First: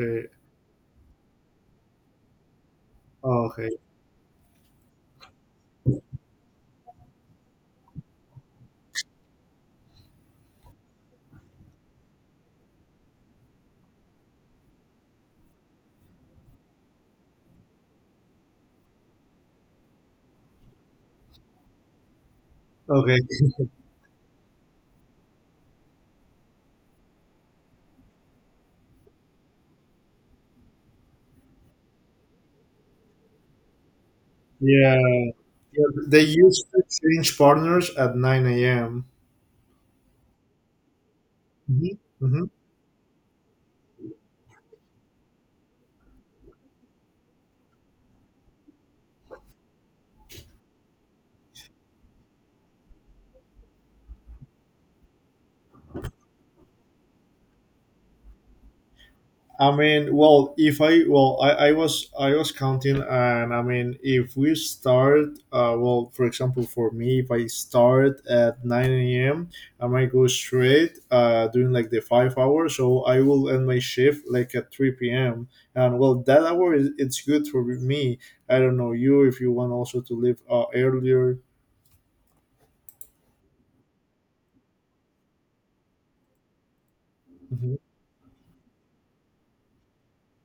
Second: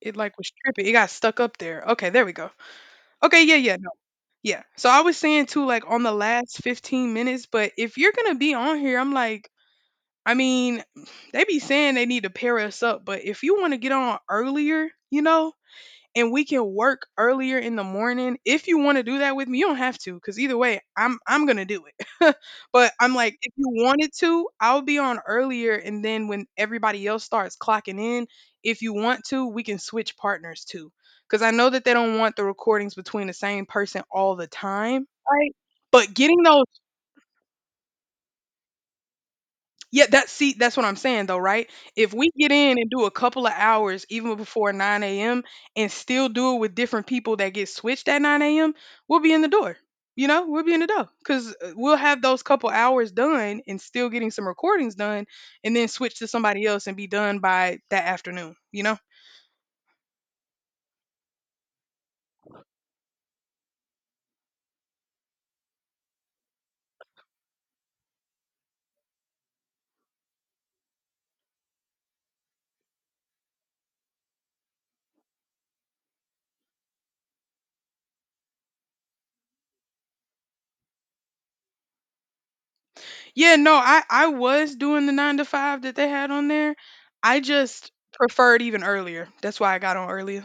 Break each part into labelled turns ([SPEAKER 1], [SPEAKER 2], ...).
[SPEAKER 1] It, like, was tripping. It got stuck up there. Okay, there we go. Okay,
[SPEAKER 2] Oh,
[SPEAKER 1] yeah,
[SPEAKER 2] okay.
[SPEAKER 1] yeah, no. Yeah. So I was saying too, like, on the last 15 minutes, but if you're gonna be on here, I'm like, I mean, they be saying they need to pair us up, but if you wanna get on earlier, you know? And we can work earlier in the morning if you want to do that with me. You don't have to, because either way I'm gonna do it. But I'm
[SPEAKER 2] Okay.
[SPEAKER 1] like, if you wanted to, I'll be on earlier, and then when everybody else starts clocking in, if you want to, we can switch partners too, because I know that they don't want the recordings between the same person all the
[SPEAKER 2] Yeah.
[SPEAKER 1] time, right?
[SPEAKER 2] Yeah.
[SPEAKER 1] But
[SPEAKER 2] They
[SPEAKER 1] getting
[SPEAKER 2] used
[SPEAKER 1] those,
[SPEAKER 2] to change partners at 9 a.m.
[SPEAKER 1] yeah, that's, see, that's what I'm saying though, right?
[SPEAKER 2] Mhm.
[SPEAKER 1] If we get
[SPEAKER 2] Mhm.
[SPEAKER 1] in and do a couple of hours even before 9 a.m. and still do it with different people that get switched at 9 a.m., we'll be in the door. You know, we'll be in the door because we'll have those couple hours done and still getting some recordings done, and then switch to somebody else and be done by that afternoon, you know?
[SPEAKER 2] I mean, well, if I well, I was counting. And I mean, if we start, well, for example, for me, if I start at 9 a.m., I might go straight, doing like the 5 hours, so I will end my shift like at 3 p.m. And well, that hour is it's good for me. I don't know you if you want also to leave earlier.
[SPEAKER 1] Yeah, no, I was doing the nine to five that they had on there. I
[SPEAKER 2] Mhm.
[SPEAKER 1] just preferred even earlier. That's why I got on earlier.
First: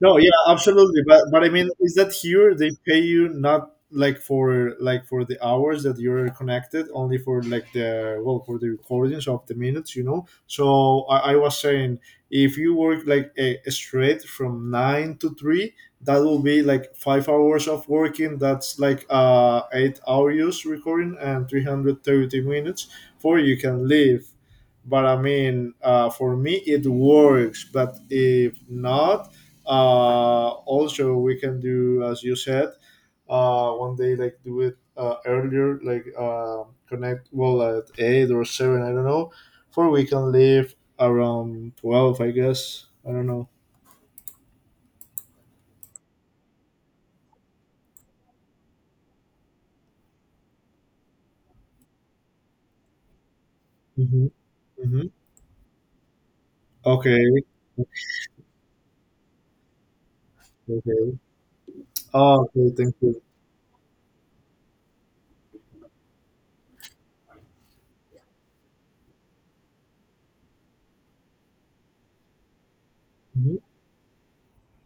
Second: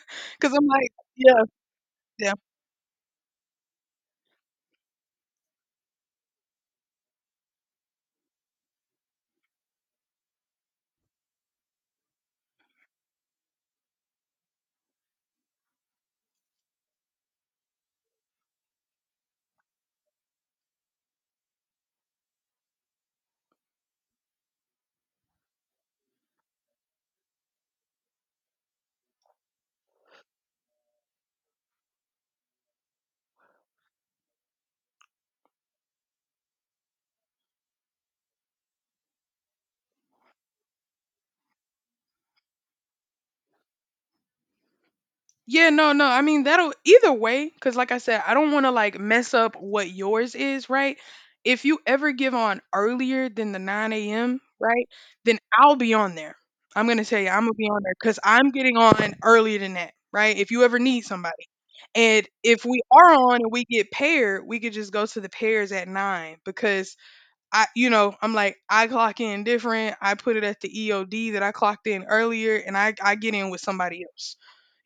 [SPEAKER 2] No, yeah,
[SPEAKER 1] Because I'm like,
[SPEAKER 2] absolutely. But
[SPEAKER 1] yeah.
[SPEAKER 2] but I mean, is that
[SPEAKER 1] Yeah.
[SPEAKER 2] here they pay you not like for the hours that you're connected, only for like the, well, for the recordings of the minutes. So I was saying, if you work like straight from 9 to 3, that will be like 5 hours of working. That's like 8 hours recording and 330 minutes for you can leave. But I mean, for me it works. But if not, also, we can do as you said, one day like do it earlier, like connect, well, at 8 or 7. I don't know, for we can leave around 12, I guess. I don't know.
[SPEAKER 1] Yeah, no, no. I mean, that'll either way, because like I said, I don't want to like mess up what yours is, right? If you ever give on earlier than the 9
[SPEAKER 2] Mm-hmm.
[SPEAKER 1] a.m., right,
[SPEAKER 2] Mm-hmm.
[SPEAKER 1] then I'll be on there. I'm going to tell you, I'm
[SPEAKER 2] Okay.
[SPEAKER 1] going to be on there because I'm getting on earlier than that, right? If you ever need
[SPEAKER 2] Okay.
[SPEAKER 1] somebody. And
[SPEAKER 2] Oh,
[SPEAKER 1] if
[SPEAKER 2] okay.
[SPEAKER 1] we
[SPEAKER 2] Thank
[SPEAKER 1] are
[SPEAKER 2] you.
[SPEAKER 1] on and we get paired, we could just go to the pairs at 9, because I, you know, I'm like, I clock in different. I put it at the EOD that I clocked in earlier, and I get in
[SPEAKER 2] Mhm.
[SPEAKER 1] with somebody else,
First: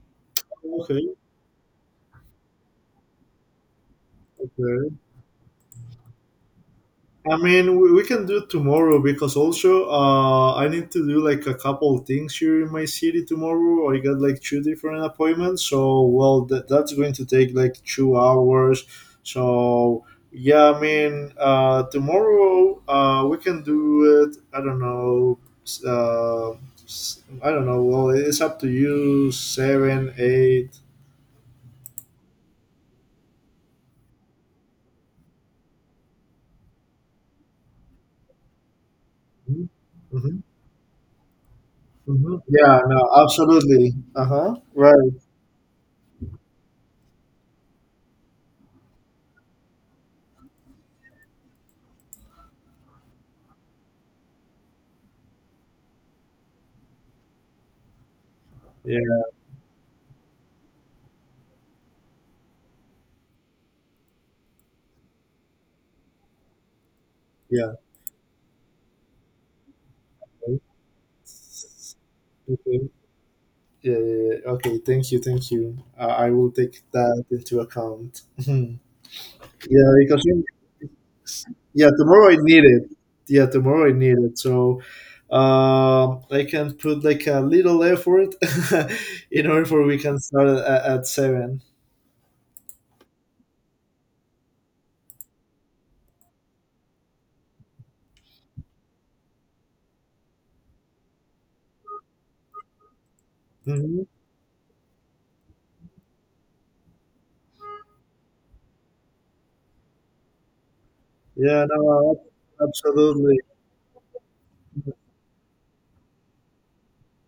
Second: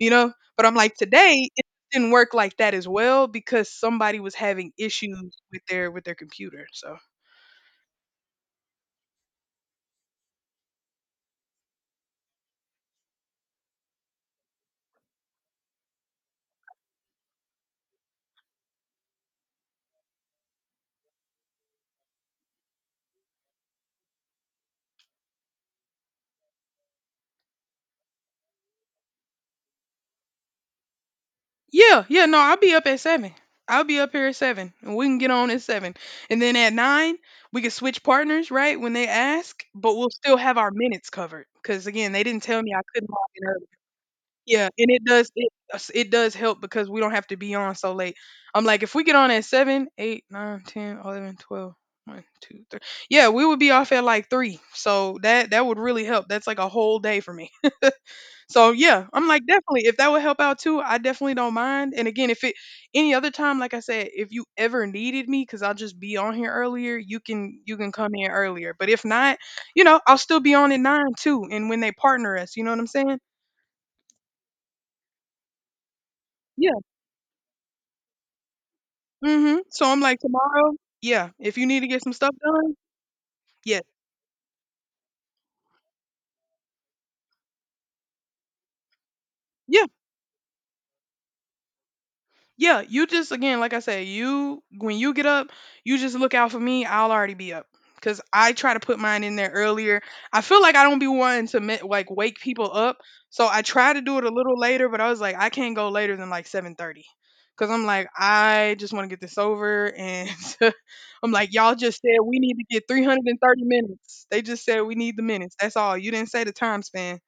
[SPEAKER 1] you know? But I'm like,
[SPEAKER 2] Okay.
[SPEAKER 1] today it didn't work like that as well, because somebody was having
[SPEAKER 2] Okay.
[SPEAKER 1] issues with their computer. So
[SPEAKER 2] I mean, we can do it tomorrow because also I need to do like a couple things here in my city tomorrow. I got like two different appointments, so well that's going to take like 2 hours. So yeah, I mean, tomorrow we can do it. I don't know. s- Uh, I don't know. Well, it's up to you. Seven, eight.
[SPEAKER 1] yeah, yeah, no, I'll be up at seven. I'll be up here at seven, and we can get on at seven. And then at nine, we can switch partners, right? When they ask,
[SPEAKER 2] Hmm.
[SPEAKER 1] but we'll still
[SPEAKER 2] Mm-hmm.
[SPEAKER 1] have our minutes covered. Cause again, they
[SPEAKER 2] Mm-hmm.
[SPEAKER 1] didn't tell me
[SPEAKER 2] Yeah.
[SPEAKER 1] I
[SPEAKER 2] No.
[SPEAKER 1] couldn't log in early.
[SPEAKER 2] Absolutely. Uh huh.
[SPEAKER 1] Yeah, and it
[SPEAKER 2] Right.
[SPEAKER 1] does it does help because we don't have to be on so late. I'm like, if we get on at seven, eight, nine, ten, 11, 12, one, two, three, yeah, we would be off at, like, 3, so that would really help. That's, like, a whole day for me. So, yeah, I'm
[SPEAKER 2] Yeah.
[SPEAKER 1] like, definitely, if that would help out too, I definitely don't mind, and again, if it any other time, like I said, if you ever needed me, because 'cause I'll just be on here earlier, you can
[SPEAKER 2] Yeah.
[SPEAKER 1] you can come in earlier, but if not, you know, I'll still be on at 9 too, and when they partner us, you know what I'm
[SPEAKER 2] Okay.
[SPEAKER 1] saying?
[SPEAKER 2] Yeah, yeah, yeah. Okay, thank you, thank you. I will
[SPEAKER 1] Yeah.
[SPEAKER 2] take that into account.
[SPEAKER 1] Mhm. So
[SPEAKER 2] Yeah,
[SPEAKER 1] I'm like,
[SPEAKER 2] because
[SPEAKER 1] tomorrow, yeah, if you need to
[SPEAKER 2] yeah,
[SPEAKER 1] get some
[SPEAKER 2] tomorrow
[SPEAKER 1] stuff
[SPEAKER 2] I need
[SPEAKER 1] done,
[SPEAKER 2] it. Yeah,
[SPEAKER 1] yeah,
[SPEAKER 2] tomorrow I need it. So I can put like a little effort in order for
[SPEAKER 1] yeah,
[SPEAKER 2] we can start at 7.
[SPEAKER 1] yeah. You just, again, like I said, you when you get up, you just look out for me. I'll already be up because I try to put mine in there earlier. I feel like I don't be wanting to like wake people up, so I try to
[SPEAKER 2] Mm-hmm.
[SPEAKER 1] do it a little later. But I was like, I can't go later than like 7:30. Cause I'm like, I just want to get this over, and I'm like,
[SPEAKER 2] Yeah,
[SPEAKER 1] y'all just
[SPEAKER 2] no,
[SPEAKER 1] said we need to get
[SPEAKER 2] absolutely.
[SPEAKER 1] 330 minutes. They just said we need the minutes. That's all. You didn't say the time span.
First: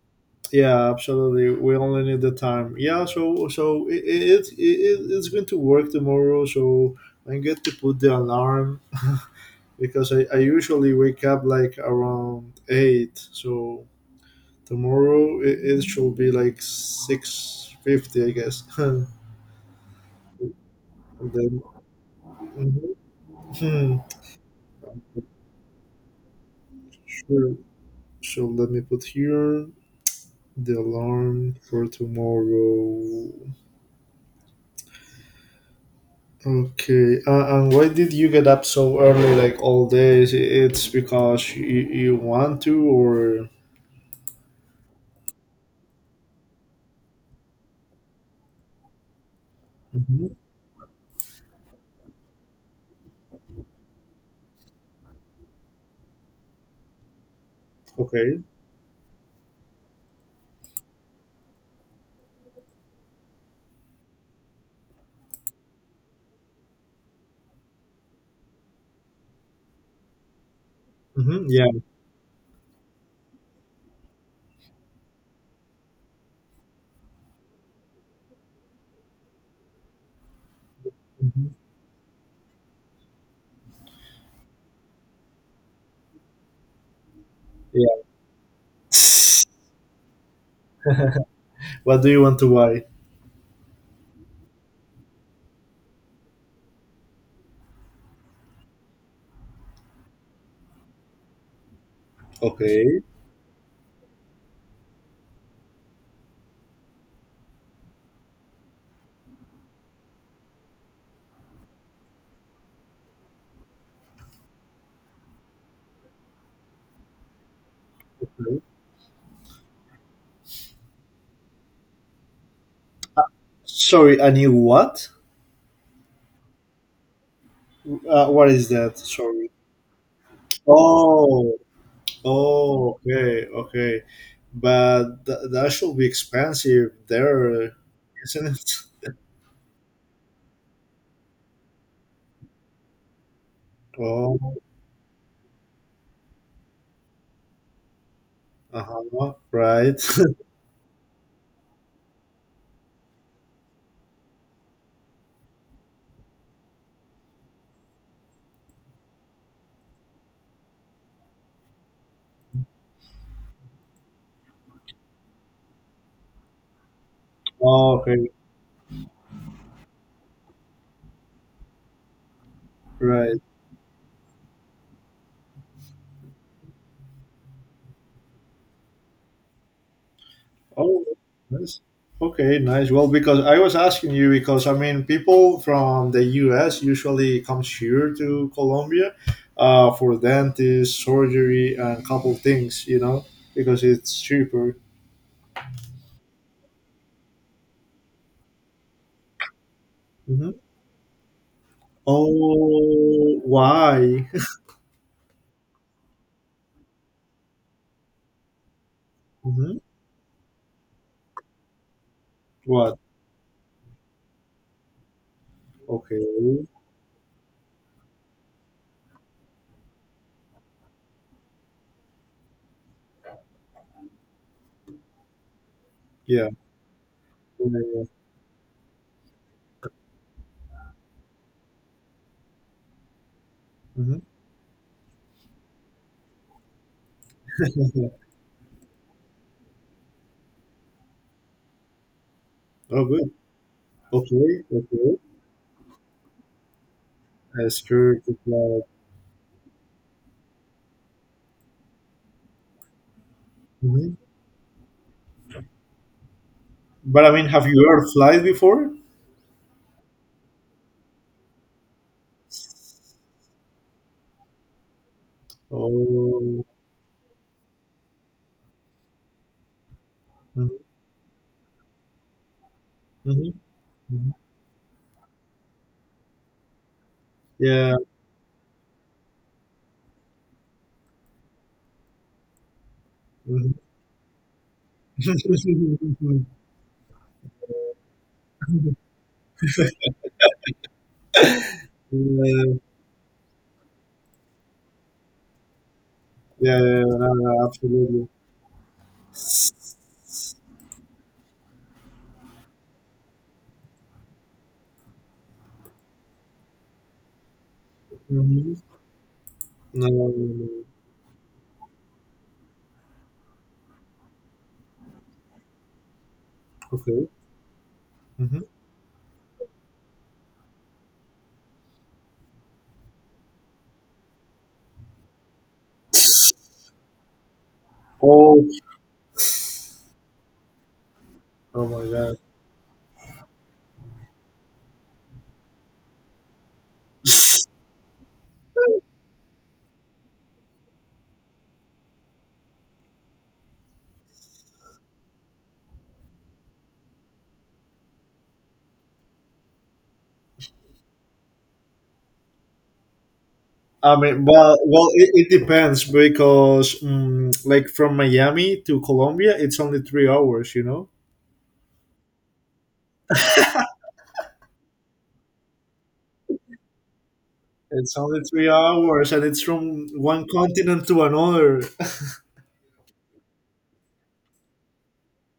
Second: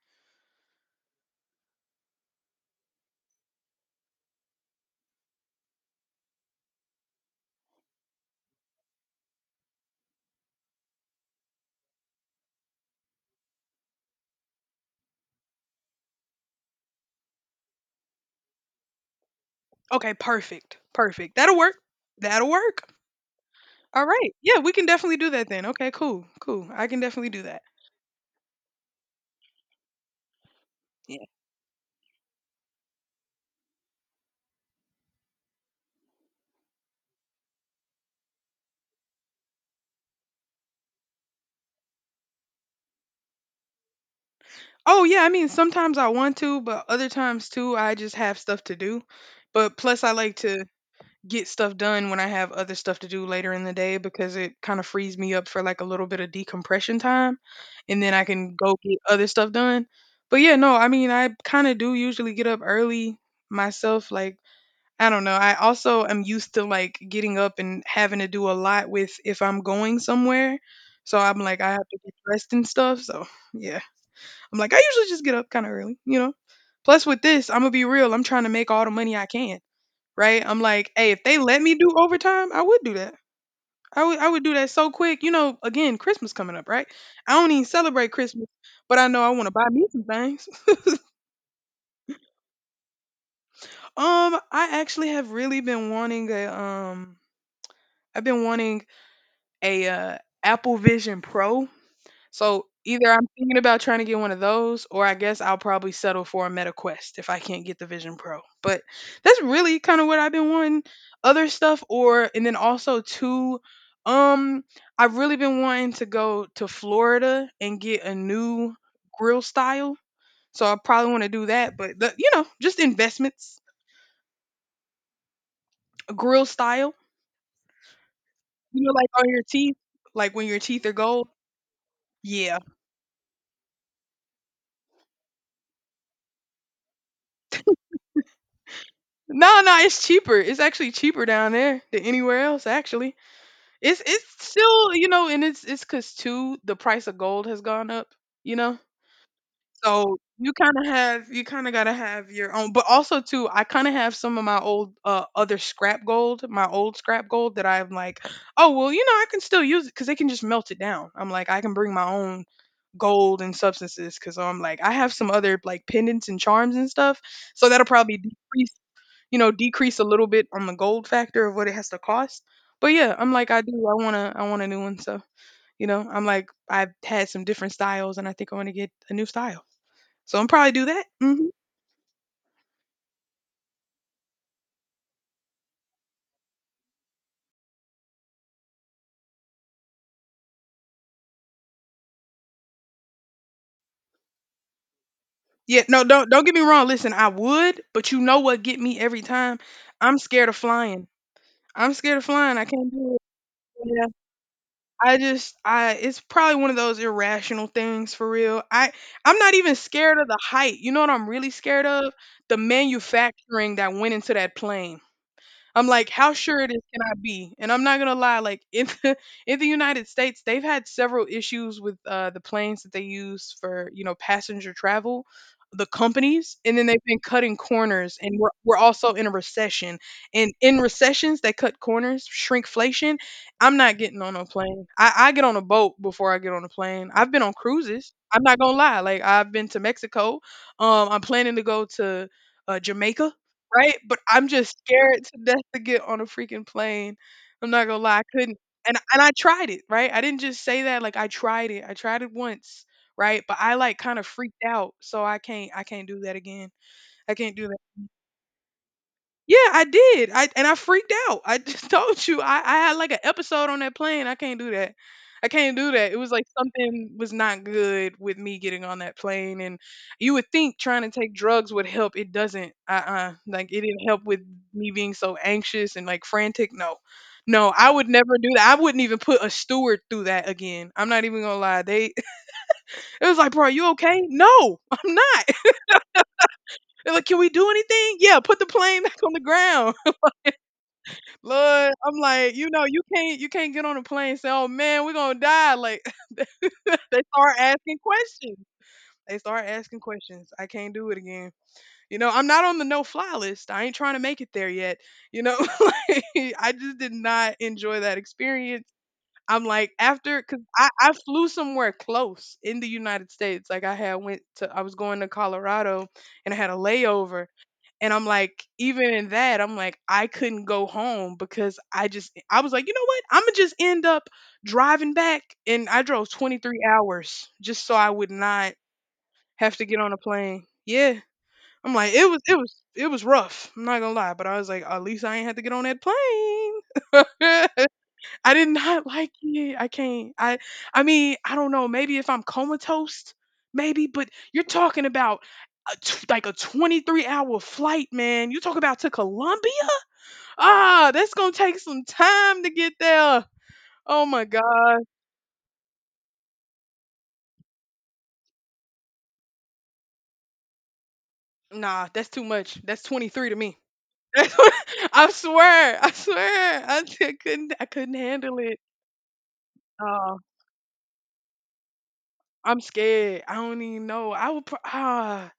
[SPEAKER 2] Yeah, absolutely. We only need the time. Yeah, so it's going to work tomorrow. So I'm going to put the alarm because I usually wake up like around 8. So tomorrow it should be like 6:50, I guess. And
[SPEAKER 1] Okay, perfect. Perfect. That'll
[SPEAKER 2] then
[SPEAKER 1] work. That'll work.
[SPEAKER 2] mhm. Hmm.
[SPEAKER 1] All right. Yeah, we can definitely do that then. Okay, cool. Cool. I can definitely do
[SPEAKER 2] Sure.
[SPEAKER 1] that.
[SPEAKER 2] So let me put here the
[SPEAKER 1] Yeah.
[SPEAKER 2] alarm for tomorrow. Okay. And why did you get up so early, like all days? It's because you want to, or
[SPEAKER 1] Oh, yeah, I mean, sometimes I want to, but other times too, I just have stuff to do. But plus I
[SPEAKER 2] Mhm.
[SPEAKER 1] like to get stuff done when I have other stuff to do later in the day, because it kind of frees me up for like a little bit of decompression time, and then I
[SPEAKER 2] Okay.
[SPEAKER 1] can go get other stuff done. But yeah, no, I mean, I kind of do usually get up early myself, like, I don't know. I also am used to like getting up and having to do a lot with if I'm going somewhere. So I'm
[SPEAKER 2] Hmm.
[SPEAKER 1] like,
[SPEAKER 2] Yeah.
[SPEAKER 1] I have to get dressed and stuff. So yeah, I'm like, I usually just get up kind of early, you know? Plus, with this, I'm going to be real. I'm trying to make all the money I can, right? I'm like, hey, if they
[SPEAKER 2] Mhm.
[SPEAKER 1] let me do overtime, I would do that. I would do that so quick. You know, again, Christmas coming up, right? I don't even celebrate Christmas,
[SPEAKER 2] Yeah.
[SPEAKER 1] but I know I want to buy me some things.
[SPEAKER 2] What do you want to buy?
[SPEAKER 1] I actually have really been wanting a, I've been wanting a Apple Vision Pro. So
[SPEAKER 2] Okay.
[SPEAKER 1] either I'm thinking about trying to get one of those, or I guess I'll probably settle for a Meta Quest if I can't get the Vision Pro. But that's really kind of what I've been wanting. Other stuff, or and then also two. Um, I've really been wanting to go to Florida and get a new grill style. So I probably want to do that. But the, you know, just investments,
[SPEAKER 2] Sorry, a new what?
[SPEAKER 1] a grill style.
[SPEAKER 2] What is
[SPEAKER 1] You know,
[SPEAKER 2] that?
[SPEAKER 1] like on your
[SPEAKER 2] Sorry.
[SPEAKER 1] teeth, like when your teeth are gold.
[SPEAKER 2] Oh,
[SPEAKER 1] Yeah,
[SPEAKER 2] oh, okay, okay. But that should be expensive there, isn't it?
[SPEAKER 1] no, no, it's cheaper. It's actually cheaper down there than anywhere else. Actually, it's
[SPEAKER 2] Oh,
[SPEAKER 1] still, you know, and it's because too the price of gold has gone up. You know,
[SPEAKER 2] uh-huh, right.
[SPEAKER 1] so you kind of have, you kind of gotta have your own, but also too, I kind of have some of my old other scrap gold, my old scrap gold that I'm like, oh well, you know, I can still use it because they can just melt it down. I'm like, I can bring my own gold and substances because I'm like, I have some other like pendants and charms and stuff, so that'll probably
[SPEAKER 2] Okay,
[SPEAKER 1] decrease, you know, decrease a little bit on the gold factor of what it has to cost. But yeah, I'm
[SPEAKER 2] right.
[SPEAKER 1] like, I do. I wanna, I want a new one. So you know, I'm like, I've had some different styles, and I think I want to get a new style. So I'm probably do that.
[SPEAKER 2] Oh,
[SPEAKER 1] Hmm
[SPEAKER 2] nice. Okay, nice. Well, because I was asking you because I mean, people from the U.S. usually comes here to Colombia for dentist, surgery, and couple things, because it's cheaper.
[SPEAKER 1] Yeah, no, don't get me wrong. Listen, I would, but you know what get me every time? I'm scared
[SPEAKER 2] Hmm.
[SPEAKER 1] of flying. I'm scared of flying. I can't do it.
[SPEAKER 2] Oh,
[SPEAKER 1] Yeah,
[SPEAKER 2] why?
[SPEAKER 1] I just I it's probably one of those irrational things for real. I'm not even
[SPEAKER 2] Hmm.
[SPEAKER 1] scared of the height. You know what I'm really scared of? The
[SPEAKER 2] What?
[SPEAKER 1] manufacturing that went into that plane. I'm like, how sure
[SPEAKER 2] Okay.
[SPEAKER 1] it is can I be? And I'm not gonna lie, like in the in the United States, they've had several issues with the planes that they use for, you know, passenger travel, the
[SPEAKER 2] Yeah.
[SPEAKER 1] companies, and then they've been cutting
[SPEAKER 2] Yeah. Yeah.
[SPEAKER 1] corners. And we're also in a recession, and in recessions they cut corners, shrinkflation. I'm not
[SPEAKER 2] Mm-hmm.
[SPEAKER 1] getting on a plane. I get on a boat before I get on a plane. I've been on cruises. I'm not gonna lie. Like I've been to Mexico. I'm planning to go to
[SPEAKER 2] Oh, good.
[SPEAKER 1] Jamaica. Right? But I'm
[SPEAKER 2] Okay.
[SPEAKER 1] just
[SPEAKER 2] Okay.
[SPEAKER 1] scared to death to get on a freaking plane.
[SPEAKER 2] A
[SPEAKER 1] I'm not gonna lie, I
[SPEAKER 2] skirt to
[SPEAKER 1] couldn't,
[SPEAKER 2] fly.
[SPEAKER 1] and I tried it, right? I didn't just say that, like, I tried it. I tried it once, right? But I, like,
[SPEAKER 2] Hmm.
[SPEAKER 1] kinda freaked out, so I can't do that again.
[SPEAKER 2] But I
[SPEAKER 1] I
[SPEAKER 2] mean,
[SPEAKER 1] can't
[SPEAKER 2] have
[SPEAKER 1] do that.
[SPEAKER 2] you ever flied before?
[SPEAKER 1] Yeah, I did. I and I freaked out. I just told you I had like an episode on that plane. I can't do that. I can't do that. It was like
[SPEAKER 2] Oh.
[SPEAKER 1] something was not good with me getting on that plane. And you would
[SPEAKER 2] Mm-hmm.
[SPEAKER 1] think trying to take drugs would help. It doesn't.
[SPEAKER 2] Mm-hmm.
[SPEAKER 1] Like it didn't help
[SPEAKER 2] Mhm.
[SPEAKER 1] with me being so anxious and like frantic. No. No, I
[SPEAKER 2] Yeah.
[SPEAKER 1] would never do that. I wouldn't even put a steward through that again. I'm not even gonna lie. They it was like, bro, are
[SPEAKER 2] Mhm.
[SPEAKER 1] you okay? No, I'm not. They're like, can we do anything? Yeah, put the plane back on the ground. Lord, I'm like, you
[SPEAKER 2] Yeah,
[SPEAKER 1] know, you can't get on a plane and say, "Oh, man, we're gonna die." Like they
[SPEAKER 2] yeah, yeah, no,
[SPEAKER 1] start
[SPEAKER 2] no,
[SPEAKER 1] asking
[SPEAKER 2] absolutely.
[SPEAKER 1] questions. They start asking questions. I can't do it again. You know, I'm not on the no fly list. I ain't trying to make it there yet. You know, like, I just did not enjoy that
[SPEAKER 2] Mhm.
[SPEAKER 1] experience. I'm like,
[SPEAKER 2] No, no,
[SPEAKER 1] after,
[SPEAKER 2] no,
[SPEAKER 1] because
[SPEAKER 2] no.
[SPEAKER 1] I flew somewhere close in the United States. Like I had went to I was going to Colorado and I had a
[SPEAKER 2] Okay.
[SPEAKER 1] layover, and I'm
[SPEAKER 2] Hmm.
[SPEAKER 1] like, even in that, I'm like, I couldn't go home because I just, I was like, you know what? I'm gonna just end up driving back. And I drove 23 hours just so I would
[SPEAKER 2] Oh,
[SPEAKER 1] not have to get on a plane. Yeah.
[SPEAKER 2] oh
[SPEAKER 1] I'm
[SPEAKER 2] my
[SPEAKER 1] like,
[SPEAKER 2] God.
[SPEAKER 1] it was rough. I'm not gonna lie, but I was like, at least I ain't had to get on that plane. I did not like it. I can't. I I don't know. Maybe if I'm comatose, maybe. But you're talking about like a 23-hour flight, man. You talk about to Colombia. Ah, that's gonna take some time to get there.
[SPEAKER 2] I
[SPEAKER 1] Oh
[SPEAKER 2] mean,
[SPEAKER 1] my
[SPEAKER 2] well,
[SPEAKER 1] god.
[SPEAKER 2] well, it depends because, like, from Miami to Colombia, it's only 3 hours. You know,
[SPEAKER 1] Nah, that's too much. That's 23 to me. I swear. I swear. I couldn't. I couldn't
[SPEAKER 2] it's only
[SPEAKER 1] handle
[SPEAKER 2] three
[SPEAKER 1] it.
[SPEAKER 2] hours, and it's from
[SPEAKER 1] Uh,
[SPEAKER 2] one continent to another.
[SPEAKER 1] I'm scared. I don't even know. I would.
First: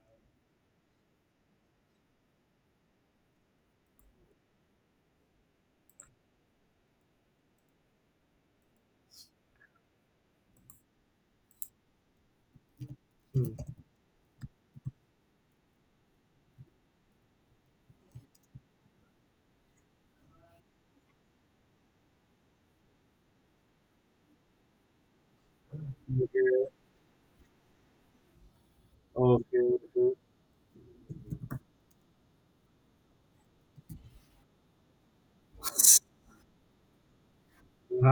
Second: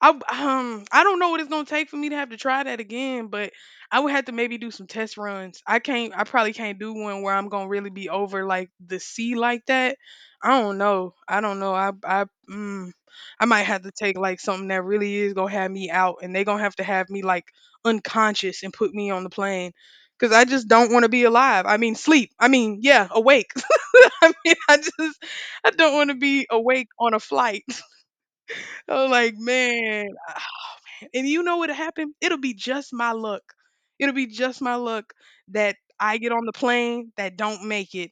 [SPEAKER 1] I I don't know what it's gonna take for me to have to try that again, but I would have to maybe do some test runs. I can't. I probably can't do one where I'm gonna really be over like the sea like that. I don't know. I don't know. I might have to take like something that really is gonna have me out, and they gonna have to have me like unconscious and put me on the plane. Cause I just don't want to be alive. I mean, sleep. I mean, yeah, awake. I mean, I just I don't want to
[SPEAKER 2] Hmm.
[SPEAKER 1] be
[SPEAKER 2] Okay.
[SPEAKER 1] awake on a flight. I was like,
[SPEAKER 2] Okay.
[SPEAKER 1] man. And you know what'll happen? It'll be just my luck. It'll be just my luck that I get on the plane that don't make it.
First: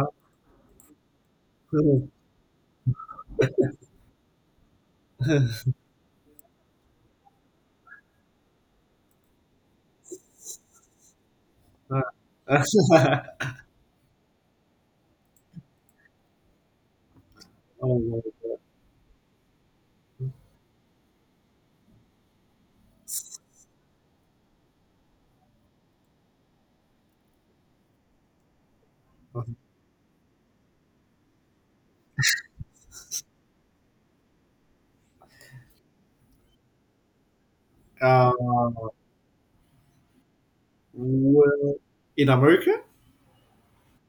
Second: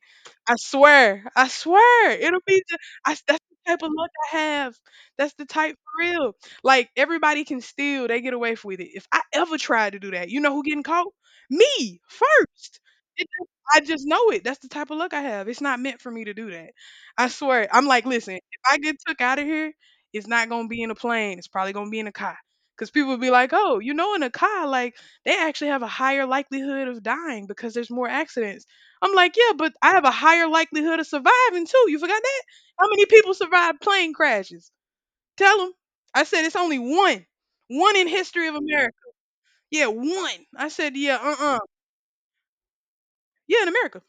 [SPEAKER 1] I swear, I
[SPEAKER 2] Okay.
[SPEAKER 1] swear, I, that's the type of luck I have. That's the type, for real. Like everybody can steal, they get away with it. If I ever try to do that, you know who getting caught? Me
[SPEAKER 2] Uh-huh.
[SPEAKER 1] first.
[SPEAKER 2] Uh,
[SPEAKER 1] It just, I just know it. That's the type of luck I have. It's not meant for me to do that. I swear. I'm
[SPEAKER 2] oh
[SPEAKER 1] like,
[SPEAKER 2] my
[SPEAKER 1] listen, if I get took out of here, it's not gonna be in a plane. It's probably gonna be in a car. Because people be like, oh, you know, in a car, like, they actually have a higher likelihood of dying because there's more accidents. I'm like,
[SPEAKER 2] God.
[SPEAKER 1] yeah, but I have a higher likelihood of surviving too. You forgot that? How many people survive plane crashes? Tell them. I said, it's only one. One in
[SPEAKER 2] Uh,
[SPEAKER 1] history of America. Yeah, one. I said, yeah,
[SPEAKER 2] well, in America?
[SPEAKER 1] yeah, in America.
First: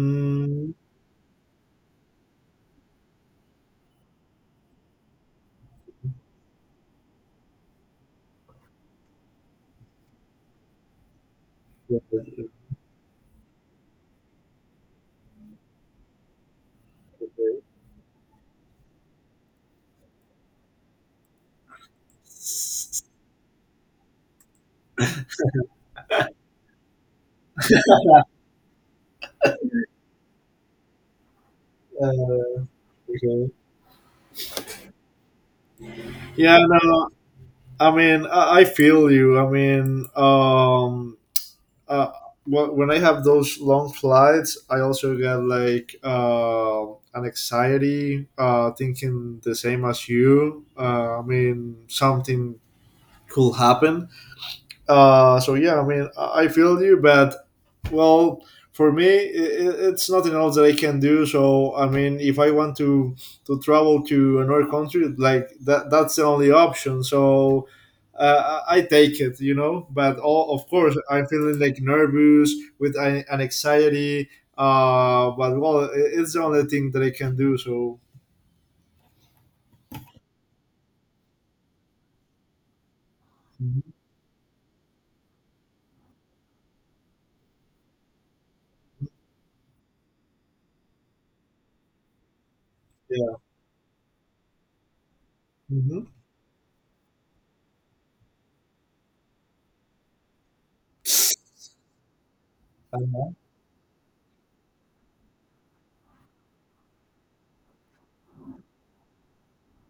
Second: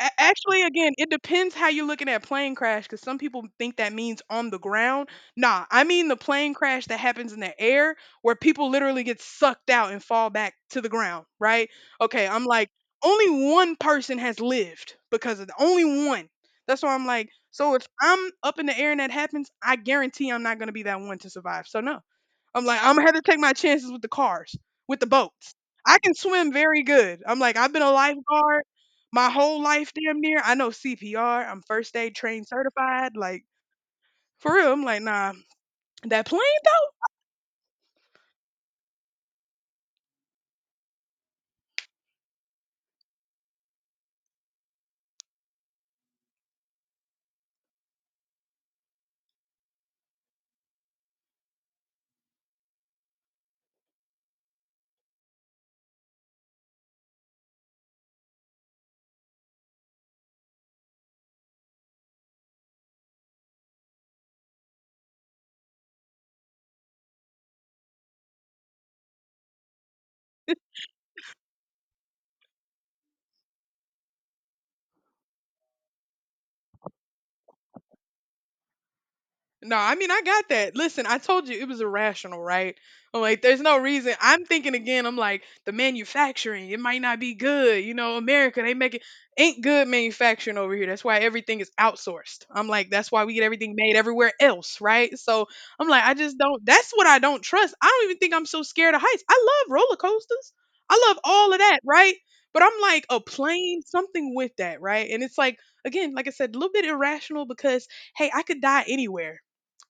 [SPEAKER 1] A Actually, again, it depends how you're looking at plane crash. Because some people think that means on the ground. Nah, I mean the plane crash that happens in the air, where people literally get sucked out and fall back to the ground, right? Okay, I'm
[SPEAKER 2] uh,
[SPEAKER 1] like, only one person has lived, because of the only one. That's why I'm like, so if I'm up in the air and that happens, I guarantee I'm not gonna be that one to survive. So no. I'm like, I'm gonna have to take my chances with the cars, with the boats. I can swim very good. I'm like, I've been a lifeguard my whole life, damn near. I know CPR. I'm first aid trained certified. Like
[SPEAKER 2] okay.
[SPEAKER 1] for real, I'm like, nah, that plane
[SPEAKER 2] Yeah, no,
[SPEAKER 1] though.
[SPEAKER 2] no. I mean, I feel you. I mean, uh, when I have those long flights, I also get like an anxiety, thinking the same as you. I mean, something could happen. So yeah, I mean, I feel you, but well, for me, it's nothing else that I can do. So I mean, if I want to travel to another country, like that's the only option. So I take it. But all, of course, I'm feeling like nervous with an anxiety. But well, it's the only thing that I can do. So
[SPEAKER 1] No, I mean, I got that. Listen, I told you it was irrational, right? I'm like, there's no
[SPEAKER 2] Mhm.
[SPEAKER 1] reason. I'm thinking again, I'm like, the manufacturing, it might not be good. You know, America, they make it ain't good manufacturing over here. That's why everything is outsourced. I'm like, that's why we
[SPEAKER 2] Yeah.
[SPEAKER 1] get everything made everywhere else, right? So I'm like,
[SPEAKER 2] Hmm.
[SPEAKER 1] I just don't, that's what I don't trust. I don't even think I'm so scared of heights. I love roller coasters, I love all of that, right? But I'm like, a plane, something with that, right? And it's like, again, like I said, a little bit irrational because hey, I could die anywhere.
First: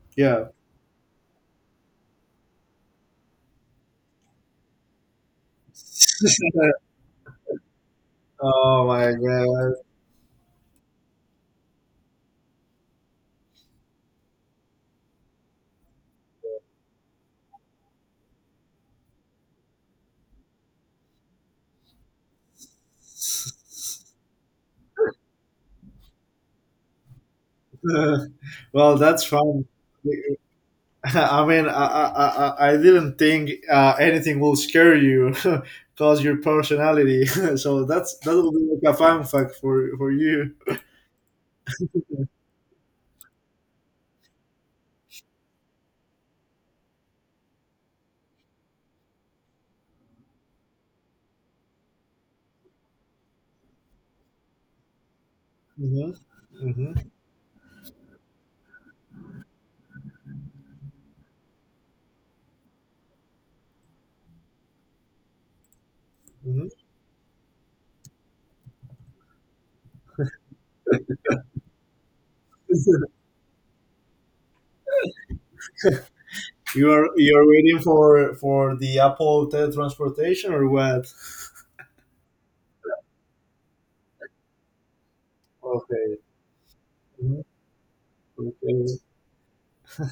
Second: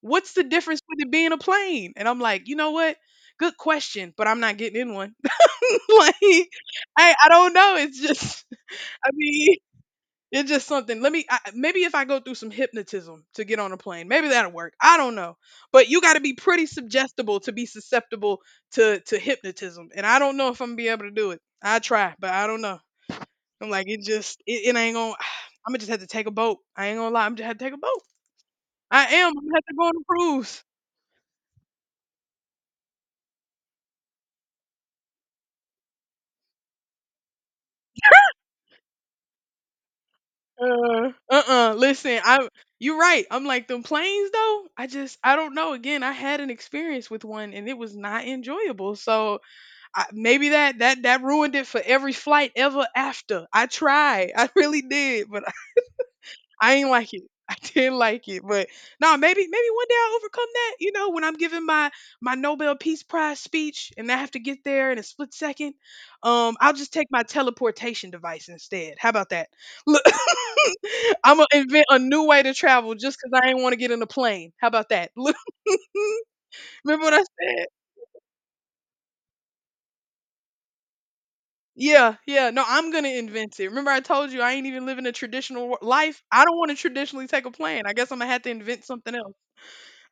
[SPEAKER 1] What's the
[SPEAKER 2] Yeah.
[SPEAKER 1] difference with it being a plane? And I'm like, you know what? Good question, but I'm not getting in one. like, I don't know. It's just,
[SPEAKER 2] Oh
[SPEAKER 1] I
[SPEAKER 2] my
[SPEAKER 1] mean,
[SPEAKER 2] god.
[SPEAKER 1] it's just something. Maybe if I go through some hypnotism to get on a plane, maybe that'll work. I don't know. But you got to be pretty suggestible to be susceptible to hypnotism. And I don't know if I'm going to be able to do it. I try, but I don't know. I'm like, it just, it ain't going, to I'm going to just have to take a boat. I ain't going to lie. I'm just have to take a boat.
[SPEAKER 2] Well,
[SPEAKER 1] I
[SPEAKER 2] that's
[SPEAKER 1] am. I'm going to have
[SPEAKER 2] fun.
[SPEAKER 1] to go on a cruise.
[SPEAKER 2] I mean, I didn't think anything will scare you because your personality. So that will be like a fun fact for you.
[SPEAKER 1] Uh-uh. Listen, I you're right. I'm like them planes though. I just I don't know. Again, I had an experience with one and it was not enjoyable. So I, maybe that ruined it for every flight ever after. I tried. I really did, but
[SPEAKER 2] Hmm.
[SPEAKER 1] I ain't
[SPEAKER 2] Hmm.
[SPEAKER 1] like it. I didn't like it, but no, maybe one day I'll overcome that. You know, when I'm giving my Nobel Peace Prize speech and I have to get there in a split second,
[SPEAKER 2] Hmm.
[SPEAKER 1] I'll just take my teleportation device instead. How about that? Look, I'm gonna invent a new way to travel just because I ain't want to get in a plane. How about that? Look,
[SPEAKER 2] You
[SPEAKER 1] remember
[SPEAKER 2] are
[SPEAKER 1] what I
[SPEAKER 2] you are
[SPEAKER 1] said?
[SPEAKER 2] waiting for the Apple teletransportation or what?
[SPEAKER 1] Yeah, yeah. No, I'm gonna invent it. Remember, I told you I ain't even living a traditional
[SPEAKER 2] Okay.
[SPEAKER 1] life. I don't want to traditionally
[SPEAKER 2] Mhm.
[SPEAKER 1] take a plane. I guess I'm gonna have to invent
[SPEAKER 2] Okay.
[SPEAKER 1] something else.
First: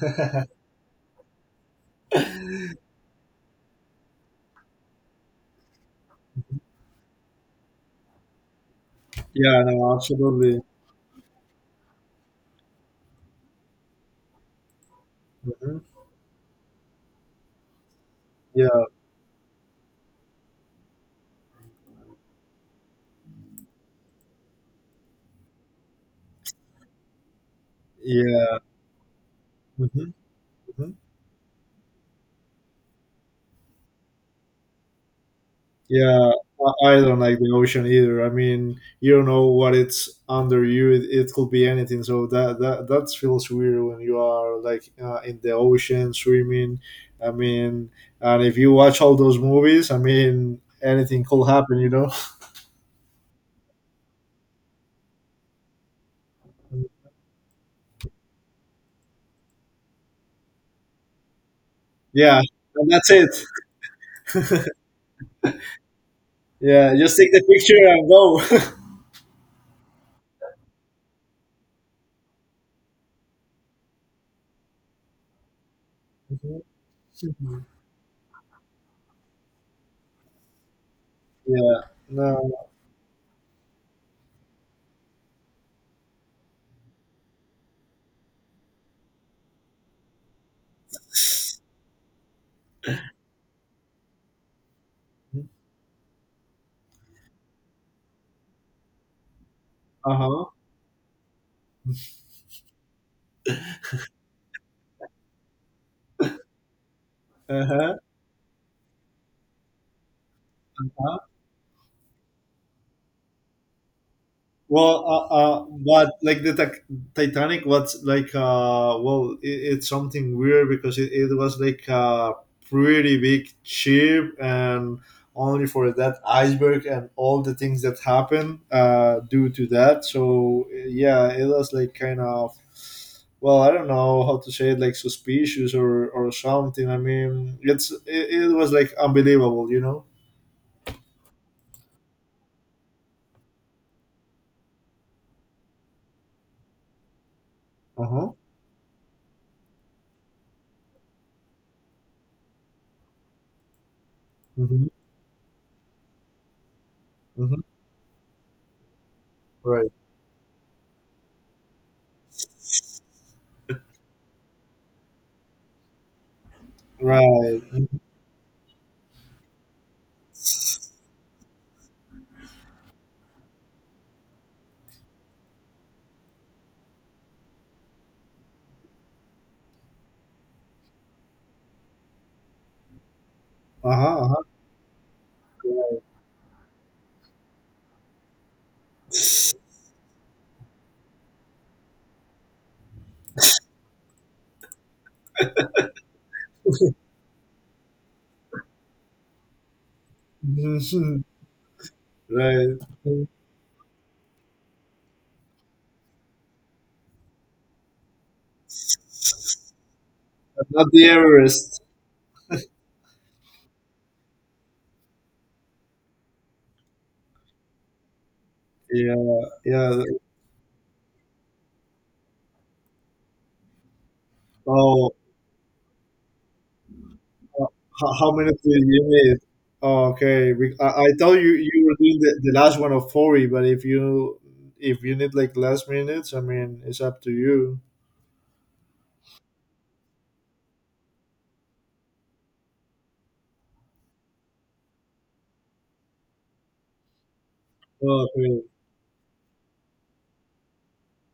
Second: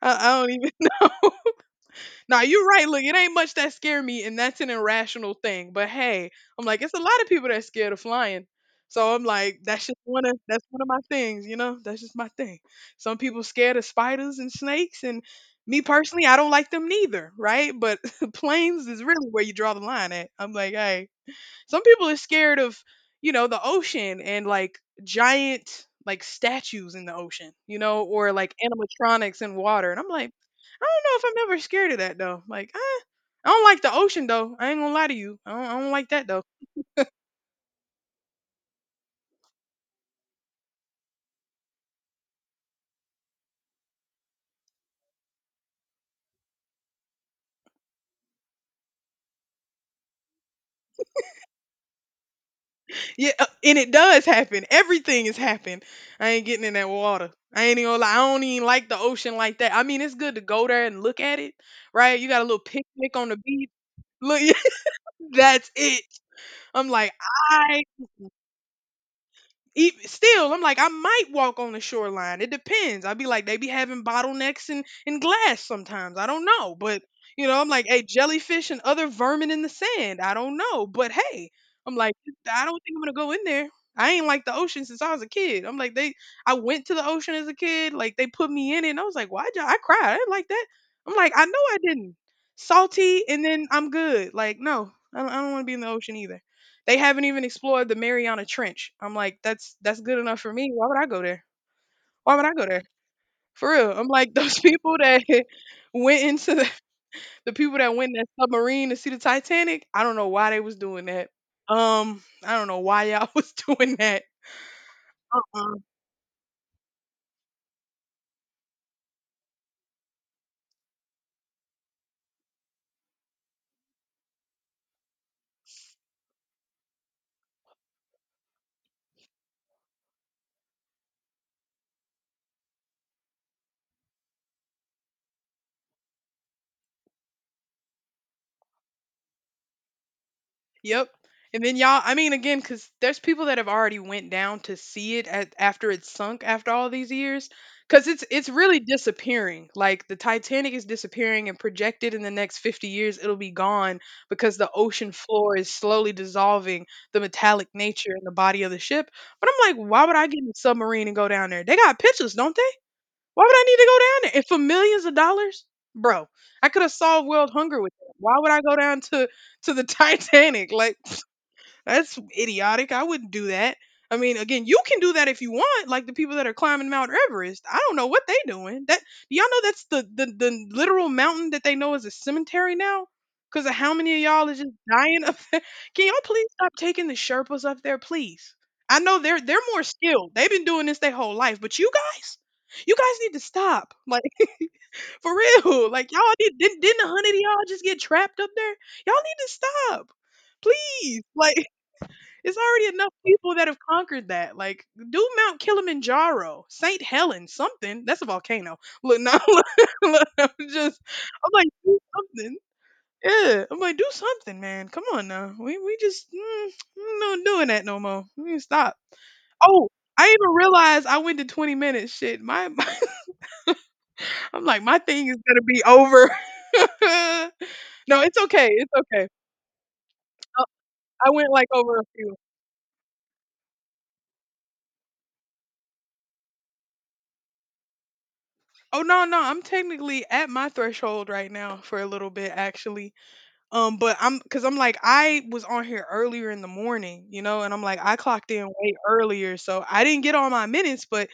[SPEAKER 1] I don't even. Nah, you're right. Look, it ain't much that scare me, and that's an irrational thing. But hey, I'm like, it's a lot of people that's scared of flying. So I'm like,
[SPEAKER 2] Yeah. No. Absolutely.
[SPEAKER 1] that's one of my things, you know. That's just my thing. Some people scared of spiders and snakes, and
[SPEAKER 2] Hmm.
[SPEAKER 1] me personally, I don't like them neither, right? But
[SPEAKER 2] Yeah.
[SPEAKER 1] planes is really where you draw the line at. I'm like, hey, some people are scared of, you know, the ocean and like giant like statues in the ocean, you know, or like
[SPEAKER 2] Yeah.
[SPEAKER 1] animatronics in water. And I'm
[SPEAKER 2] Hmm.
[SPEAKER 1] like, I don't know if I'm ever scared of that though. Like, eh, I don't like the ocean though. I ain't gonna lie to you. I don't like that
[SPEAKER 2] Yeah,
[SPEAKER 1] though.
[SPEAKER 2] I don't like the ocean either. I mean, you don't know what it's under you. It could be anything. So that feels weird when you are like in the ocean swimming. I mean, and if you watch all those movies, I mean, anything could happen. You know?
[SPEAKER 1] Yeah, and it does happen. Everything has happened. I ain't getting in that water. I ain't even gonna lie. I don't even like the ocean like that. I mean, it's good to go there and look at it, right? You got
[SPEAKER 2] Yeah,
[SPEAKER 1] a little
[SPEAKER 2] and that's
[SPEAKER 1] picnic on
[SPEAKER 2] it.
[SPEAKER 1] the beach. Look, that's it. I'm
[SPEAKER 2] Yeah,
[SPEAKER 1] like,
[SPEAKER 2] just take the
[SPEAKER 1] I
[SPEAKER 2] picture and go.
[SPEAKER 1] still, I'm like, I might walk on the shoreline. It depends. I'd be like, they be having bottlenecks and glass sometimes. I don't know. But, you know, I'm like, hey, jellyfish and other vermin in the sand. I don't know. But hey,
[SPEAKER 2] Yeah.
[SPEAKER 1] I'm like, I
[SPEAKER 2] No.
[SPEAKER 1] don't think I'm going to go in there. I ain't like the ocean since I was a kid. I'm like, I went to the ocean as a kid. Like, they put me in it. And I was like, why'd y'all, I cried. I didn't like that. I'm like, I know I didn't. Salty and then I'm good. Like, no, I don't want to be in the ocean either. They haven't even explored the Mariana Trench. I'm like, that's
[SPEAKER 2] Uh
[SPEAKER 1] good enough
[SPEAKER 2] huh.
[SPEAKER 1] for me. Why would I go there? Why would I go there? For real. I'm like, those people that went into the
[SPEAKER 2] Uh
[SPEAKER 1] people that
[SPEAKER 2] huh.
[SPEAKER 1] went in that submarine to see the Titanic, I don't know why they was doing that. I don't know why y'all was doing that.
[SPEAKER 2] Well,
[SPEAKER 1] Uh-uh.
[SPEAKER 2] but like the Tac Titanic was like, well, it's something weird because it was like a pretty big ship and only for that iceberg and all the things that happened due to that. So, yeah, it was like kind of, well, I don't know how to say it, like suspicious or something. I mean, it was like unbelievable, you know?
[SPEAKER 1] Yep. And then y'all, I mean, again, because there's people that have already went down to see it at, after it's sunk after all these years, because
[SPEAKER 2] Uh huh.
[SPEAKER 1] it's really disappearing. Like the Titanic is disappearing, and projected in the next 50 years, it'll be gone because the
[SPEAKER 2] Mm-hmm.
[SPEAKER 1] ocean floor is slowly dissolving the
[SPEAKER 2] Mm-hmm.
[SPEAKER 1] metallic nature in the body of the ship. But I'm like,
[SPEAKER 2] Right.
[SPEAKER 1] why would I get in a submarine and go down there? They got pictures, don't they? Why would I need to go down there? And for millions of dollars, bro, I could have solved world
[SPEAKER 2] Right.
[SPEAKER 1] hunger with that. Why would I go down to the Titanic? Like that's idiotic. I wouldn't do that. I mean, again, you can do that if you want, like the people that are climbing Mount Everest. I don't know what they doing. That do y'all know that's the literal mountain that they know is a cemetery now? Because of
[SPEAKER 2] Uh
[SPEAKER 1] how many of y'all
[SPEAKER 2] huh.
[SPEAKER 1] is just dying up there.
[SPEAKER 2] Uh
[SPEAKER 1] Can y'all please stop taking the Sherpas up there, please? I know they're
[SPEAKER 2] huh.
[SPEAKER 1] they're more skilled. They've been doing this their whole life, but you guys need to stop. Like for real. Like y'all need, didn't a hundred of y'all just get trapped up there? Y'all need to stop please
[SPEAKER 2] Mhm.
[SPEAKER 1] like it's
[SPEAKER 2] Right.
[SPEAKER 1] already enough people that have conquered that. Like, do Mount Kilimanjaro, St. Helen, something. That's a volcano. Look, now, look, look, I'm
[SPEAKER 2] Not
[SPEAKER 1] just,
[SPEAKER 2] the
[SPEAKER 1] I'm like,
[SPEAKER 2] Everest.
[SPEAKER 1] do something. Yeah, I'm like, do something, man. Come on now. We just we not doing that no more. We need to stop.
[SPEAKER 2] Yeah.
[SPEAKER 1] Oh,
[SPEAKER 2] Yeah.
[SPEAKER 1] I even realized I went to 20 minutes. Shit, my I'm like, my
[SPEAKER 2] Oh,
[SPEAKER 1] thing is gonna be over.
[SPEAKER 2] how,
[SPEAKER 1] No,
[SPEAKER 2] how
[SPEAKER 1] it's
[SPEAKER 2] many did
[SPEAKER 1] okay. It's
[SPEAKER 2] you
[SPEAKER 1] okay.
[SPEAKER 2] need? Oh, okay.
[SPEAKER 1] I
[SPEAKER 2] I
[SPEAKER 1] I
[SPEAKER 2] thought you,
[SPEAKER 1] went like
[SPEAKER 2] you were
[SPEAKER 1] over a
[SPEAKER 2] doing
[SPEAKER 1] few.
[SPEAKER 2] the last one of 40, but if you need like last minutes, I mean, it's up to you.
[SPEAKER 1] Oh no, no, I'm technically at my threshold right now for a little bit actually. But I'm cause I'm like I was on here earlier in the morning, you know, and I'm like I
[SPEAKER 2] Oh,
[SPEAKER 1] clocked
[SPEAKER 2] okay.
[SPEAKER 1] in way earlier, so I didn't get all my minutes, but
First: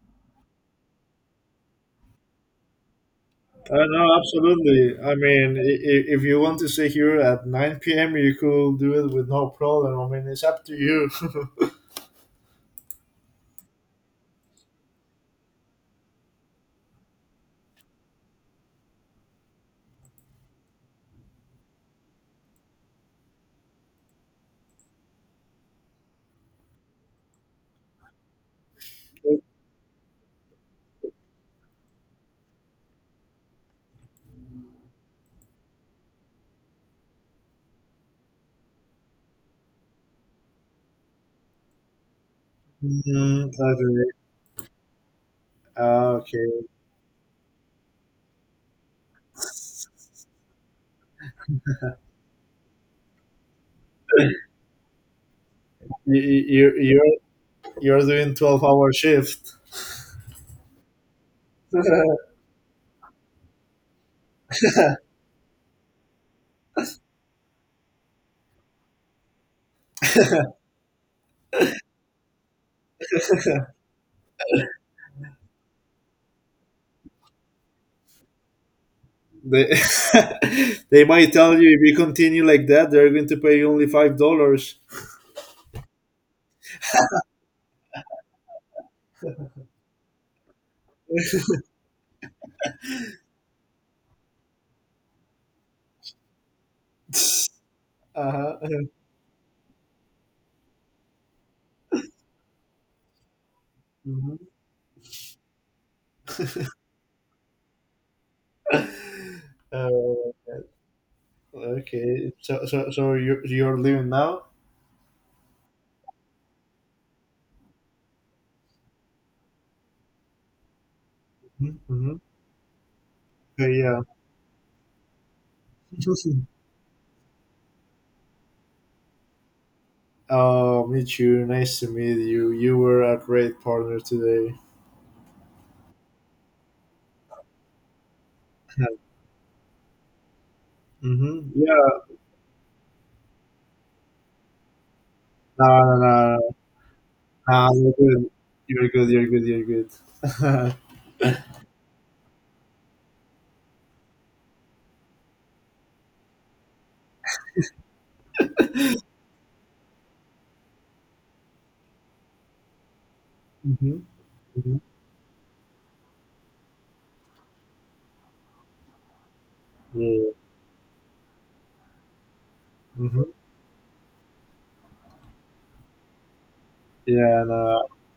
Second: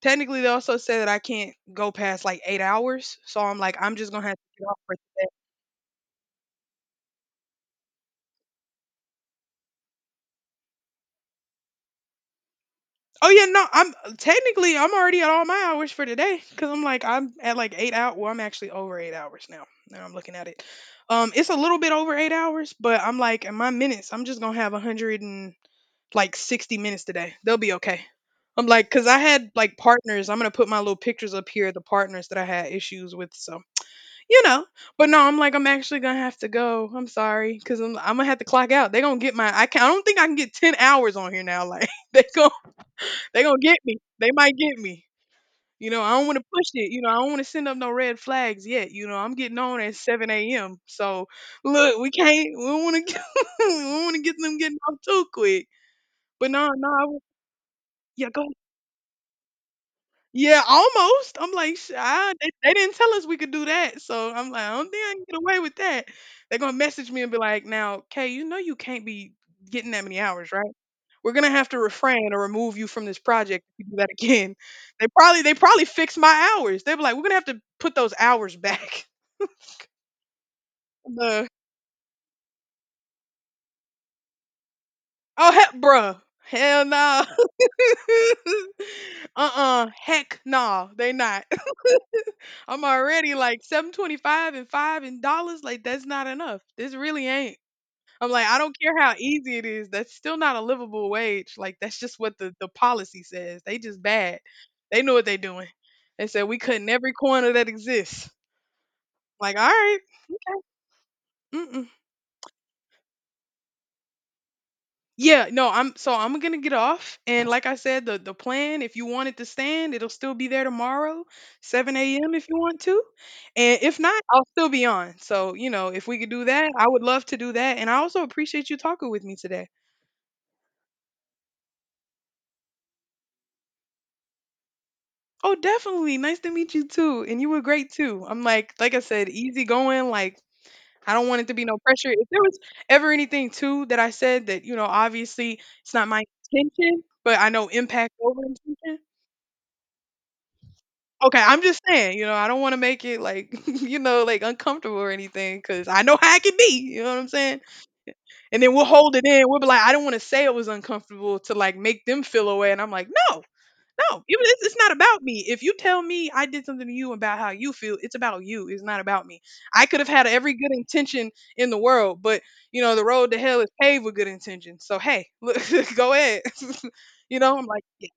[SPEAKER 1] technically they also said that I can't go past like 8 hours. So I'm like, I'm
[SPEAKER 2] No,
[SPEAKER 1] just gonna have to get off for.
[SPEAKER 2] absolutely. I mean, if you want to stay here at 9 p.m., you could do it with no problem. I mean, it's up to you.
[SPEAKER 1] Oh yeah, no, I'm technically I'm already at all my hours for today because I'm like I'm at like eight out. Well, I'm actually over 8 hours now. Now I'm looking at it. It's a little bit over 8 hours, but I'm like in my minutes, I'm just gonna have 100 and like 60 minutes today. They'll be okay. I'm like, cause I had like partners. I'm gonna put my little pictures up here. The partners that I had issues with, so you know. But no, I'm like, I'm actually gonna have to go. I'm sorry, cause I'm gonna have to clock out. They gonna get my. I can. I don't think I can get 10 hours on here now. Like they gonna. They
[SPEAKER 2] Mm,
[SPEAKER 1] gonna get me.
[SPEAKER 2] okay.
[SPEAKER 1] They might get me. You know, I
[SPEAKER 2] Ah,
[SPEAKER 1] don't want to
[SPEAKER 2] okay.
[SPEAKER 1] push it. You know, I don't want to send up no red flags yet. You know, I'm getting on at 7 a.m. So look, we can't. We don't want to. We don't want to get them getting off too quick.
[SPEAKER 2] You,
[SPEAKER 1] But no,
[SPEAKER 2] you,
[SPEAKER 1] no, I was-
[SPEAKER 2] you're you're
[SPEAKER 1] yeah,
[SPEAKER 2] doing
[SPEAKER 1] go.
[SPEAKER 2] 12-hour shift.
[SPEAKER 1] Yeah, almost. I'm like, "Sh- I, they didn't tell us we could do that." So I'm like, I don't think I can get away with that. They're gonna message me and be like, "Now, Kay, you know you can't be getting that many hours, right? We're gonna have to refrain or remove you from this project if you do that again." They probably fixed my hours. They were like, "We're gonna have to put those hours back."
[SPEAKER 2] They, they might
[SPEAKER 1] No.
[SPEAKER 2] tell you if you continue like that they're going to pay you only $5.
[SPEAKER 1] Oh heck, bruh. Hell no. Uh-uh. Heck no. They not. I'm already like 725 and five in dollars. Like that's not enough. This really ain't. I'm like,
[SPEAKER 2] Uh-huh.
[SPEAKER 1] I don't care how easy it is. That's still not a livable wage. Like that's just what the policy says. They just
[SPEAKER 2] Mhm.
[SPEAKER 1] bad. They know what they're doing. They said we cutting every corner that exists. Like, all
[SPEAKER 2] Uh,
[SPEAKER 1] right. Mm-mm.
[SPEAKER 2] okay, so, you're leaving now.
[SPEAKER 1] Yeah, no, I'm so I'm gonna get off. And like I said, the plan, if you want it to stand, it'll still be there tomorrow, 7
[SPEAKER 2] Mm-hmm.
[SPEAKER 1] a.m. if you want to.
[SPEAKER 2] Okay,
[SPEAKER 1] And if
[SPEAKER 2] yeah.
[SPEAKER 1] not, I'll still be on. So, you know, if we could do that, I would love to do that. And I also appreciate you talking with me today.
[SPEAKER 2] Meet you nice to meet You were a great partner today.
[SPEAKER 1] Oh, definitely. Nice to meet you too. And you were great too. I'm like I said, easy going. Like, I don't want it
[SPEAKER 2] Hmm.
[SPEAKER 1] to be no
[SPEAKER 2] Yeah.
[SPEAKER 1] pressure. If there was ever anything too that I said that, you know, obviously
[SPEAKER 2] No,
[SPEAKER 1] it's
[SPEAKER 2] no,
[SPEAKER 1] not my
[SPEAKER 2] no,
[SPEAKER 1] intention, but I
[SPEAKER 2] no. No.
[SPEAKER 1] know
[SPEAKER 2] Nah, you're
[SPEAKER 1] impact
[SPEAKER 2] good,
[SPEAKER 1] over
[SPEAKER 2] you're
[SPEAKER 1] intention.
[SPEAKER 2] good, you're good, you're good.
[SPEAKER 1] Okay, I'm just saying, you know, I don't want to make it like, you know, like uncomfortable or anything because I know how it can be. You know what I'm saying? And then we'll hold it in. We'll be like, I don't want to say it was uncomfortable to like make them feel away. And I'm like, no.
[SPEAKER 2] Hmm.
[SPEAKER 1] No, even it's
[SPEAKER 2] Hmm.
[SPEAKER 1] not about me. If you tell me I did something to you about how you feel, it's about you. It's not about me. I could have had
[SPEAKER 2] Yeah.
[SPEAKER 1] every good intention in the world, but you know the road
[SPEAKER 2] Hmm.
[SPEAKER 1] to hell is paved with good intentions. So hey, look, go ahead. You
[SPEAKER 2] Yeah,
[SPEAKER 1] know, I'm like,
[SPEAKER 2] no,
[SPEAKER 1] yeah.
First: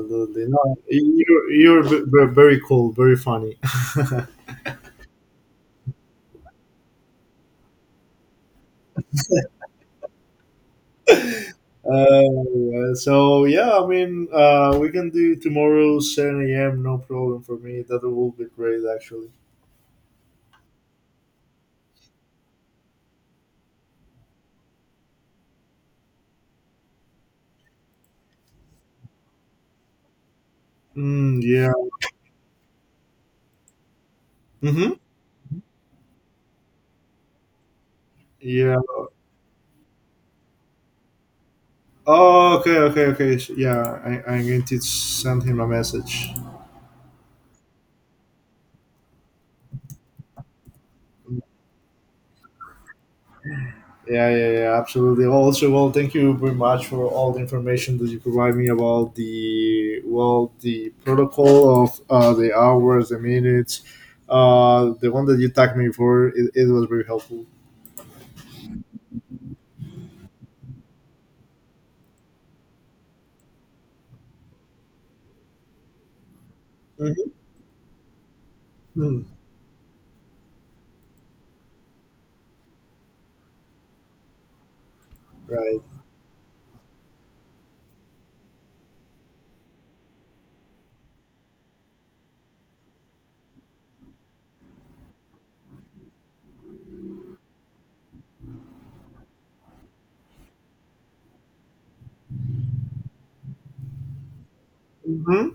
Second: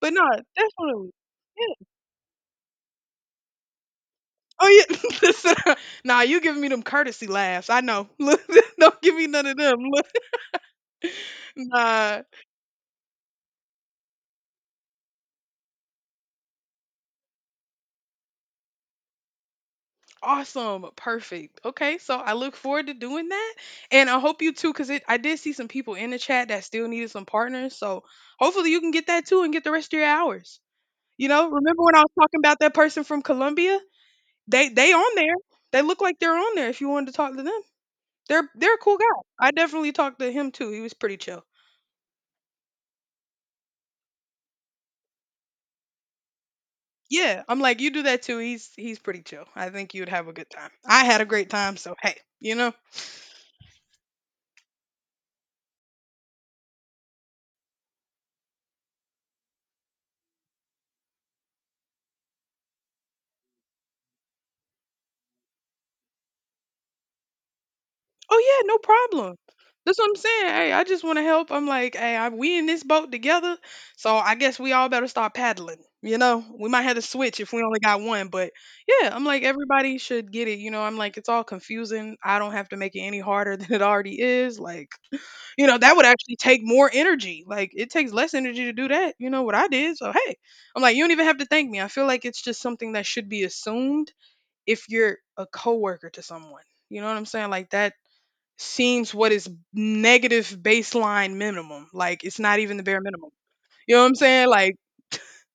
[SPEAKER 1] But no,
[SPEAKER 2] No,
[SPEAKER 1] definitely,
[SPEAKER 2] you're
[SPEAKER 1] yeah.
[SPEAKER 2] very cool, very funny. uh,
[SPEAKER 1] Oh yeah, listen, nah, you giving me them courtesy laughs. I know. Look, don't give me none of them. Look, nah.
[SPEAKER 2] so yeah, I mean, we can do tomorrow 7 a.m. No problem for me. That will be great, actually.
[SPEAKER 1] Awesome. Perfect. Okay. So I look forward to doing that. And I hope you too, because I did see some people in the chat that still needed some partners. So hopefully you can get that too and get the rest of your hours. You
[SPEAKER 2] Mm,
[SPEAKER 1] know,
[SPEAKER 2] yeah.
[SPEAKER 1] remember when I was talking about that person from Colombia? They
[SPEAKER 2] Mm-hmm.
[SPEAKER 1] they on there. They look like they're on there if you wanted to talk to them. They're a
[SPEAKER 2] Yeah.
[SPEAKER 1] cool guy. I definitely talked to him too. He was pretty chill.
[SPEAKER 2] Oh, okay, okay, okay. So, yeah, I'm going to send him a message.
[SPEAKER 1] Yeah. I'm like, you do that too. He's pretty chill. I think you'd have a good time. I had a great time, so hey, you know.
[SPEAKER 2] Yeah, yeah, yeah, absolutely. Also, well, thank you very much for all the information that you provide me about the protocol of the hours, the minutes, the one that you tagged me for. It was very helpful.
[SPEAKER 1] Oh yeah, no problem. That's what I'm saying. Hey, I just want to help. I'm like, hey, I, we in this boat together, so I guess we all better start paddling. You know, we might have to switch if we only got one, but yeah, I'm
[SPEAKER 2] Mhm.
[SPEAKER 1] like everybody should get it. You know, I'm like it's all confusing. I don't have to make it any harder than it already is. Like, you know,
[SPEAKER 2] Right.
[SPEAKER 1] that would actually take more energy. Like, it takes less energy to do that. You know what I did? So hey, I'm like you don't even have to thank me. I feel like it's just something that should be assumed if you're a coworker to someone. You know what I'm saying? Like that seems what is negative baseline minimum. Like it's not even the bare minimum. You know what I'm saying? Like
[SPEAKER 2] Hmm.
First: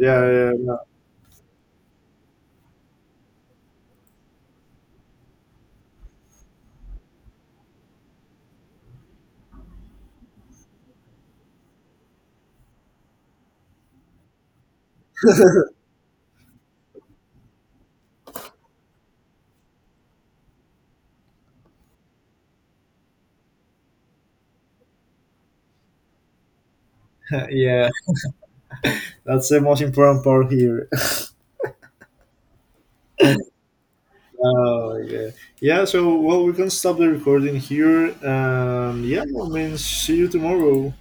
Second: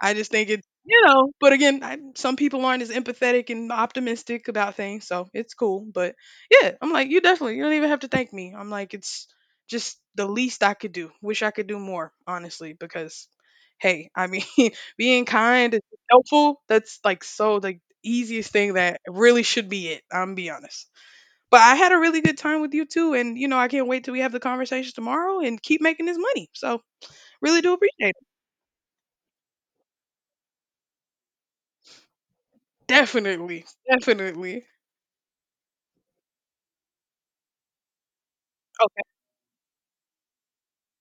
[SPEAKER 1] I
[SPEAKER 2] Yeah,
[SPEAKER 1] just think it's
[SPEAKER 2] yeah,
[SPEAKER 1] you know, but again, I, some people aren't as empathetic and optimistic about things, so it's cool. But yeah, I'm like, you definitely, you don't even have to thank me. I'm like, it's just the least I could do. Wish I could do more, honestly, because hey, I mean, being kind and helpful, that's like so the easiest thing that really should be it. I'm be honest. But I had a really good time with you too. And, you know, I can't wait till we have the conversation tomorrow and keep making this money. So,
[SPEAKER 2] yeah.
[SPEAKER 1] really do
[SPEAKER 2] Yeah,
[SPEAKER 1] appreciate it.
[SPEAKER 2] that's the most important part here.
[SPEAKER 1] Definitely. Definitely.
[SPEAKER 2] Oh yeah, yeah. So well, we can stop the recording here, and yeah, I mean, see you tomorrow.